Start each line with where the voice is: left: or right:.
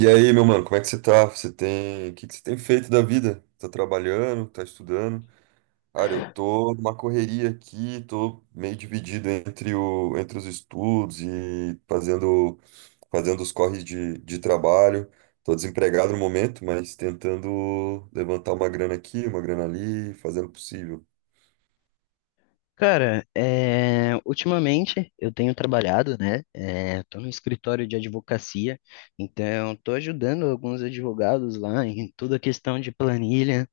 right: E aí, meu mano, como é que você tá? O que que você tem feito da vida? Tá trabalhando, tá estudando? Cara, eu tô numa correria aqui, tô meio dividido entre os estudos e fazendo os corres de trabalho. Tô desempregado no momento, mas tentando levantar uma grana aqui, uma grana ali, fazendo o possível.
left: Cara, ultimamente eu tenho trabalhado, né? Tô no escritório de advocacia, então tô ajudando alguns advogados lá em toda a questão de planilha.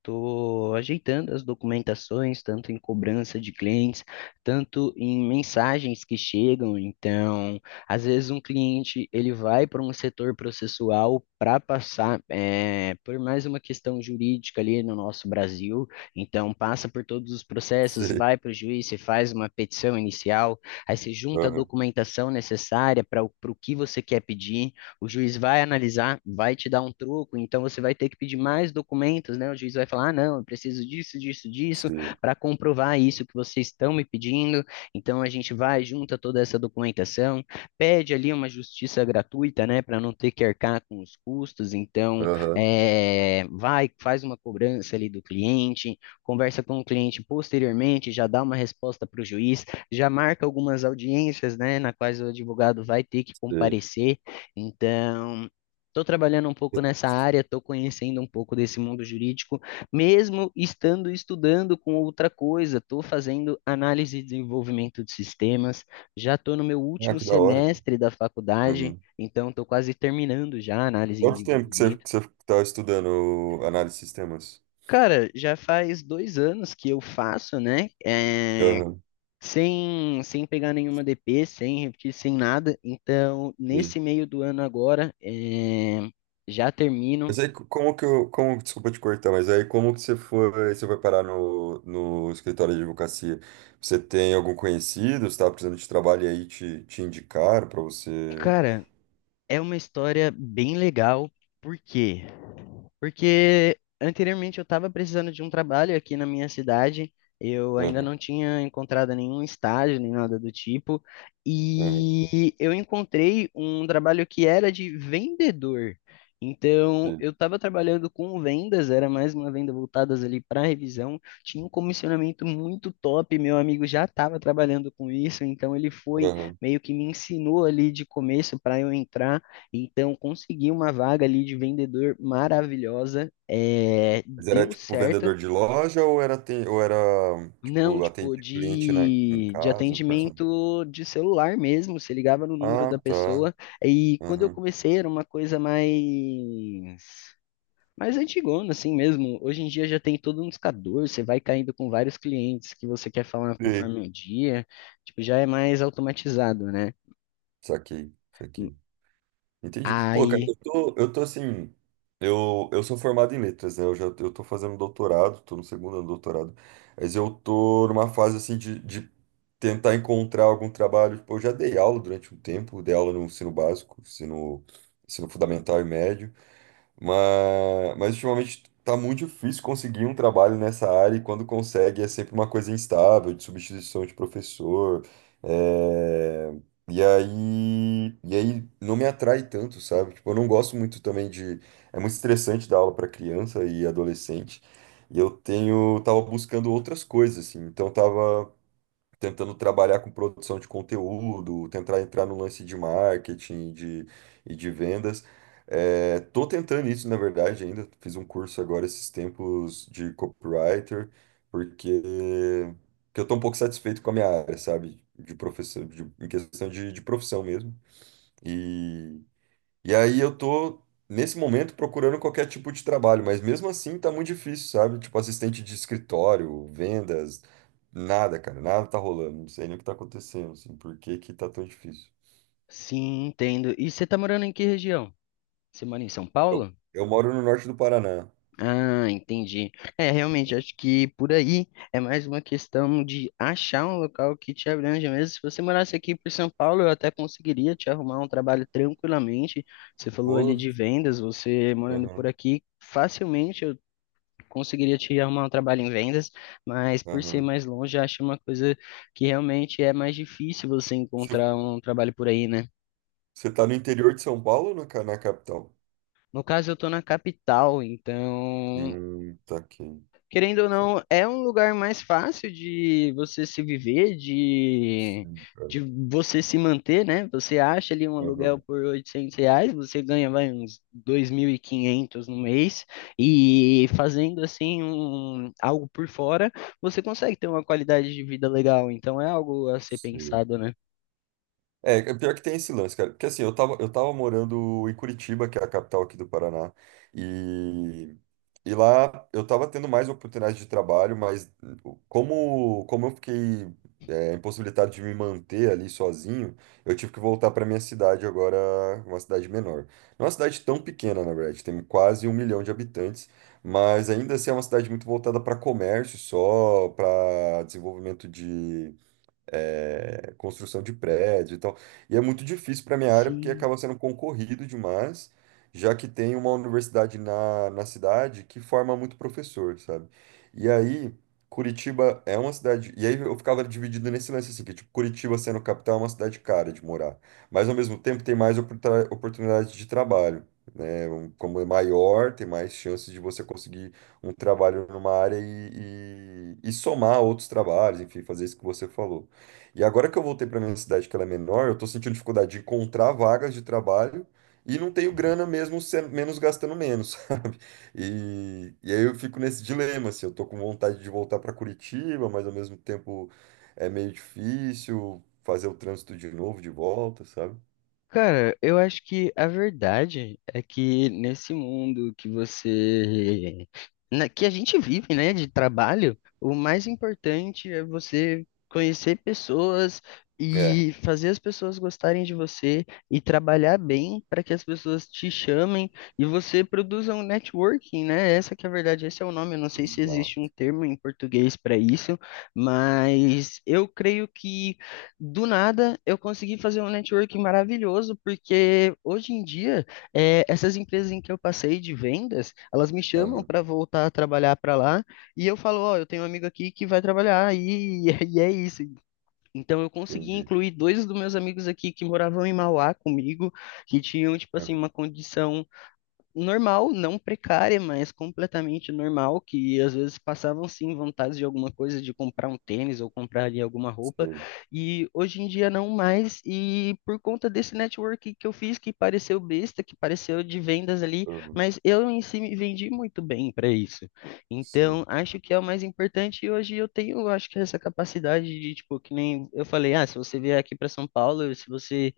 left: Estou ajeitando as documentações, tanto em cobrança de clientes, tanto em mensagens que chegam. Então, às vezes um cliente ele vai para um setor processual para passar por mais uma questão jurídica ali no nosso Brasil. Então, passa por todos os processos,
right: Sei.
left: vai para o juiz, você faz uma petição inicial, aí você junta a
right: Aham,
left: documentação necessária para o pro que você quer pedir. O juiz vai analisar, vai te dar um troco, então você vai ter que pedir mais documentos, né? O juiz vai falar, ah, não, eu preciso disso, disso, disso,
right: sei.
left: para comprovar isso que vocês estão me pedindo. Então a gente vai, junta toda essa documentação, pede ali uma justiça gratuita, né, para não ter que arcar com os custos. Então,
right: Aham,
left: vai, faz uma cobrança ali do cliente, conversa com o cliente posteriormente, já dá uma resposta para o juiz, já marca algumas audiências, né, na quais o advogado vai ter que
right: sei.
left: comparecer. Então, estou trabalhando um pouco nessa área, estou conhecendo um pouco desse mundo jurídico, mesmo estando estudando com outra coisa, estou fazendo análise e desenvolvimento de sistemas, já estou no meu
right: Ah,
left: último
right: que da hora.
left: semestre da faculdade,
right: Uhum.
left: então estou quase terminando já a análise e
right: Quanto tempo que você,
left: desenvolvimento.
right: que você tá estudando análise de sistemas?
left: Cara, já faz 2 anos que eu faço, né? É,
right: Aham,
left: sem, sem pegar nenhuma DP, sem repetir, sem nada. Então,
right: sim.
left: nesse meio do ano agora, já
right: Mas
left: termino.
right: aí, co- como que eu, como, desculpa te cortar, mas aí como que você foi parar no escritório de advocacia? Você tem algum conhecido, você estava precisando de trabalho e aí te indicaram para você?
left: Cara, é uma história bem legal, porque porque anteriormente eu estava precisando de um trabalho aqui na minha cidade, eu ainda
right: Aham,
left: não tinha encontrado nenhum estágio nem nada do tipo,
right: aham,
left: e eu encontrei um trabalho que era de vendedor. Então,
right: sim,
left: eu estava trabalhando com vendas, era mais uma venda voltadas ali para revisão. Tinha um comissionamento muito top, meu amigo já estava trabalhando com isso, então ele foi
right: aham.
left: meio que me ensinou ali de começo para eu entrar. Então, consegui uma vaga ali de vendedor maravilhosa,
right: Mas era
left: deu
right: tipo
left: certo.
right: vendedor de loja ou era
left: Não,
right: tipo
left: tipo,
right: atender cliente em
left: de
right: casa, pessoal?
left: atendimento de celular mesmo, você ligava no número
right: Ah,
left: da
right: tá.
left: pessoa. E quando eu
right: Aham.
left: comecei era uma coisa mais, mais antigona, assim mesmo. Hoje em dia já tem todo um discador, você vai caindo com vários clientes que você quer falar
right: Sim.
left: conforme o dia. Tipo, já é mais automatizado, né?
right: Saquei, saquei. Entendi. Pô, cara,
left: Aí,
right: eu tô assim. Eu sou formado em letras, né? Eu já eu tô fazendo doutorado, tô no segundo ano do doutorado. Mas eu tô numa fase, assim, de tentar encontrar algum trabalho. Tipo, eu já dei aula durante um tempo, dei aula no ensino básico, ensino fundamental e médio. Mas ultimamente tá muito difícil conseguir um trabalho nessa área, e quando consegue é sempre uma coisa instável, de substituição de professor. é, e aí não me atrai tanto, sabe? Tipo, eu não gosto muito também de. É muito estressante dar aula para criança e adolescente. E eu tava buscando outras coisas, assim. Então tava tentando trabalhar com produção de conteúdo, tentar entrar no lance de marketing e de vendas. É, tô tentando isso, na verdade, ainda. Fiz um curso agora esses tempos de copywriter, porque, porque eu tô um pouco satisfeito com a minha área, sabe? De profissão, em questão de profissão mesmo. E aí eu tô, nesse momento, procurando qualquer tipo de trabalho, mas mesmo assim tá muito difícil, sabe? Tipo, assistente de escritório, vendas, nada, cara, nada tá rolando. Não sei nem o que tá acontecendo, assim, por que que tá tão difícil.
left: sim, entendo. E você tá morando em que região? Você mora em São
right: Eu,
left: Paulo?
right: eu moro no norte do Paraná.
left: Ah, entendi. É, realmente, acho que por aí é mais uma questão de achar um local que te abrange mesmo. Se você morasse aqui por São Paulo, eu até conseguiria te arrumar um trabalho tranquilamente. Você falou ali
right: Pô,
left: de vendas, você morando por
right: aham,
left: aqui, facilmente eu conseguiria te arrumar um trabalho em vendas, mas por ser
right: aham.
left: mais longe, acho uma coisa que realmente é mais difícil você
right: Você
left: encontrar um trabalho por aí, né?
right: você tá no interior de São Paulo ou na capital?
left: No caso, eu tô na capital, então
right: Tá aqui.
left: querendo ou
right: Isso aqui.
left: não, é um lugar mais fácil de você se viver, de,
right: Sim, cara.
left: de você se manter, né? Você acha ali um aluguel
right: Aham,
left: por R$ 800, você ganha vai, uns 2.500 no mês, e fazendo assim um, algo por fora, você consegue ter uma qualidade de vida legal. Então é algo a ser
right: sei.
left: pensado, né?
right: É pior que tem esse lance, cara. Porque assim, eu tava morando em Curitiba, que é a capital aqui do Paraná, e, e lá eu tava tendo mais oportunidades de trabalho, mas como eu fiquei, impossibilitado de me manter ali sozinho, eu tive que voltar pra minha cidade agora, uma cidade menor. Não é uma cidade tão pequena, na verdade, tem quase 1 milhão de habitantes, mas ainda assim é uma cidade muito voltada para comércio só, para desenvolvimento, construção de prédio e tal. E é muito difícil para minha área porque
left: Sim.
right: acaba sendo concorrido demais, já que tem uma universidade na cidade que forma muito professor, sabe? E aí, Curitiba é uma cidade. E aí eu ficava dividido nesse lance assim, que tipo, Curitiba sendo capital é uma cidade cara de morar, mas ao mesmo tempo tem mais oportunidades de trabalho. Né. Como é maior, tem mais chances de você conseguir um trabalho numa área e somar outros trabalhos, enfim, fazer isso que você falou. E agora que eu voltei para minha cidade, que ela é menor, eu tô sentindo dificuldade de encontrar vagas de trabalho e não tenho grana mesmo, menos, gastando menos, sabe? E aí eu fico nesse dilema, assim, eu tô com vontade de voltar para Curitiba, mas ao mesmo tempo é meio difícil fazer o trânsito de novo, de volta, sabe?
left: Cara, eu acho que a verdade é que nesse mundo que você, que a gente vive, né, de trabalho, o mais importante é você conhecer pessoas
right: É,
left: e fazer as pessoas gostarem de você e trabalhar bem para que as pessoas te chamem e você produza um networking, né? Essa que é a verdade, esse é o nome. Eu não sei se existe um
right: exato.
left: termo em português para isso, mas eu creio que do nada, eu consegui fazer um networking maravilhoso, porque hoje em dia, essas empresas em que eu passei de vendas, elas me chamam
right: Aham,
left: para voltar a trabalhar para lá, e eu falo, ó, eu tenho um amigo aqui que vai trabalhar, e, e é isso. Então, eu consegui
right: entendi.
left: incluir dois dos meus amigos aqui que moravam em Mauá comigo, que tinham, tipo assim,
right: Aham,
left: uma condição normal, não precária, mas completamente normal, que às vezes passavam sim vontade de alguma coisa, de comprar um tênis ou comprar ali alguma roupa,
right: sim,
left: e hoje em dia não mais, e por conta desse network que eu fiz, que pareceu besta, que pareceu de vendas ali,
right: aham,
left: mas eu em si me vendi muito bem para isso.
right: sim,
left: Então, acho que é o mais importante, e hoje eu tenho, acho que essa capacidade de, tipo, que nem eu falei, ah, se você vier aqui para São Paulo, se você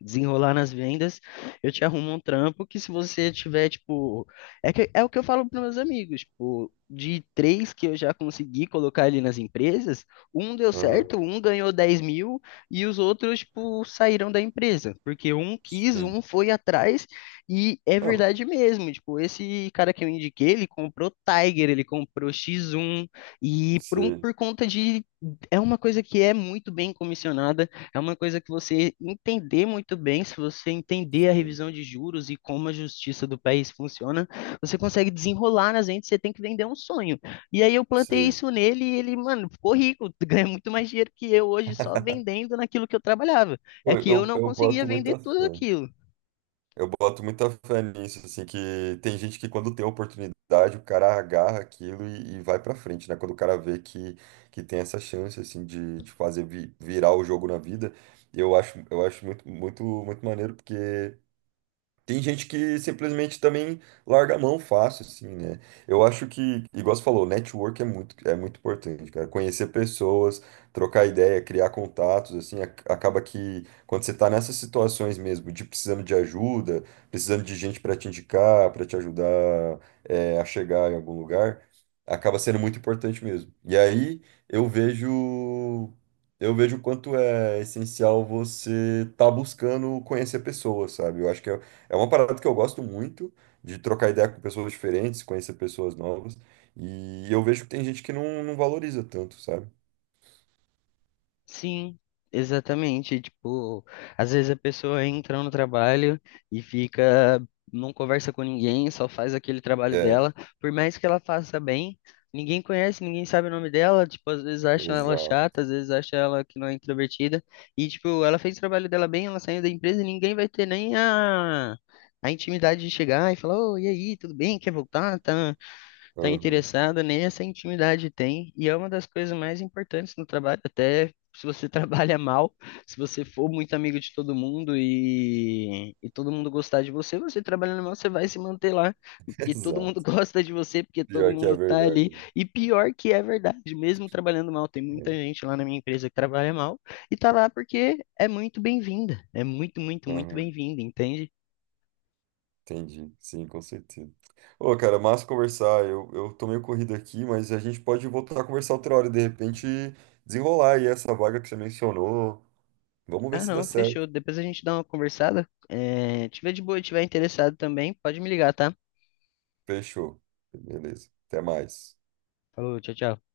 left: desenrolar nas vendas, eu te arrumo um trampo que se você tiver, tipo, é que, é o que eu falo para meus amigos, tipo, de três que eu já consegui colocar ali nas empresas, um deu
right: aham,
left: certo, um ganhou 10 mil e os outros, tipo, saíram da empresa, porque um quis,
right: sim.
left: um foi atrás e é
right: Ah,
left: verdade mesmo, tipo, esse cara que eu indiquei, ele comprou Tiger, ele comprou X1 e por, um,
right: sim,
left: por conta de, é uma coisa que é muito bem comissionada, é uma coisa que você entender muito bem, se você entender a
right: sim,
left: revisão de juros e como a justiça do país funciona, você consegue desenrolar nas vendas, você tem que vender um sonho. E aí eu plantei
right: sim.
left: isso nele e ele, mano, ficou rico, ganha muito mais dinheiro que eu hoje só vendendo naquilo que eu trabalhava. É
right: Pô,
left: que eu
right: Eu,
left: não
right: eu
left: conseguia
right: boto
left: vender
right: muita
left: tudo
right: fé.
left: aquilo.
right: Eu boto muita fé nisso, assim, que tem gente que quando tem oportunidade, o cara agarra aquilo e vai pra frente, né? Quando o cara vê que tem essa chance, assim, de fazer virar o jogo na vida, eu acho muito, muito, muito maneiro, porque tem gente que simplesmente também larga a mão fácil, assim, né? Eu acho que, igual você falou, network é muito, importante, cara. Conhecer pessoas, trocar ideia, criar contatos, assim, acaba que quando você tá nessas situações mesmo, de precisando de ajuda, precisando de gente para te indicar, para te ajudar, é, a chegar em algum lugar, acaba sendo muito importante mesmo. E aí eu vejo. Eu vejo o quanto é essencial você estar buscando conhecer pessoas, sabe? Eu acho que é uma parada que eu gosto muito de trocar ideia com pessoas diferentes, conhecer pessoas novas. E eu vejo que tem gente que não, não valoriza tanto, sabe?
left: Sim, exatamente. Tipo, às vezes a pessoa entra no trabalho e fica, não conversa com ninguém, só faz aquele trabalho
right: É,
left: dela. Por mais que ela faça bem, ninguém conhece, ninguém sabe o nome dela. Tipo, às vezes acham ela
right: exato.
left: chata, às vezes acham ela que não é introvertida. E, tipo, ela fez o trabalho dela bem, ela saiu da empresa e ninguém vai ter nem a intimidade de chegar e falar, ô, e aí, tudo bem? Quer voltar? Tá? Está
right: Aham,
left: interessada, nem essa intimidade tem, e é uma das coisas mais importantes no trabalho, até se você trabalha mal, se você for muito amigo de todo mundo e todo mundo gostar de você, você trabalhando mal, você vai se manter lá, porque todo
right: exato.
left: mundo gosta de você, porque todo
right: Pior que é
left: mundo tá ali,
right: verdade,
left: e pior que é verdade, mesmo trabalhando mal, tem muita
right: né?
left: gente lá na minha empresa que trabalha mal, e tá lá porque é muito bem-vinda, é muito, muito,
right: É,
left: muito
right: aham,
left: bem-vinda, entende?
right: entendi. Sim, com certeza. Ô, cara, massa conversar. Eu tô meio corrido aqui, mas a gente pode voltar a conversar outra hora. De repente, desenrolar aí essa vaga que você mencionou. Vamos ver
left: Ah,
right: se dá
left: não,
right: certo.
left: fechou. Depois a gente dá uma conversada. É, tiver de boa, e tiver interessado também, pode me ligar, tá?
right: Fechou. Beleza. Até mais.
left: Falou, tchau, tchau.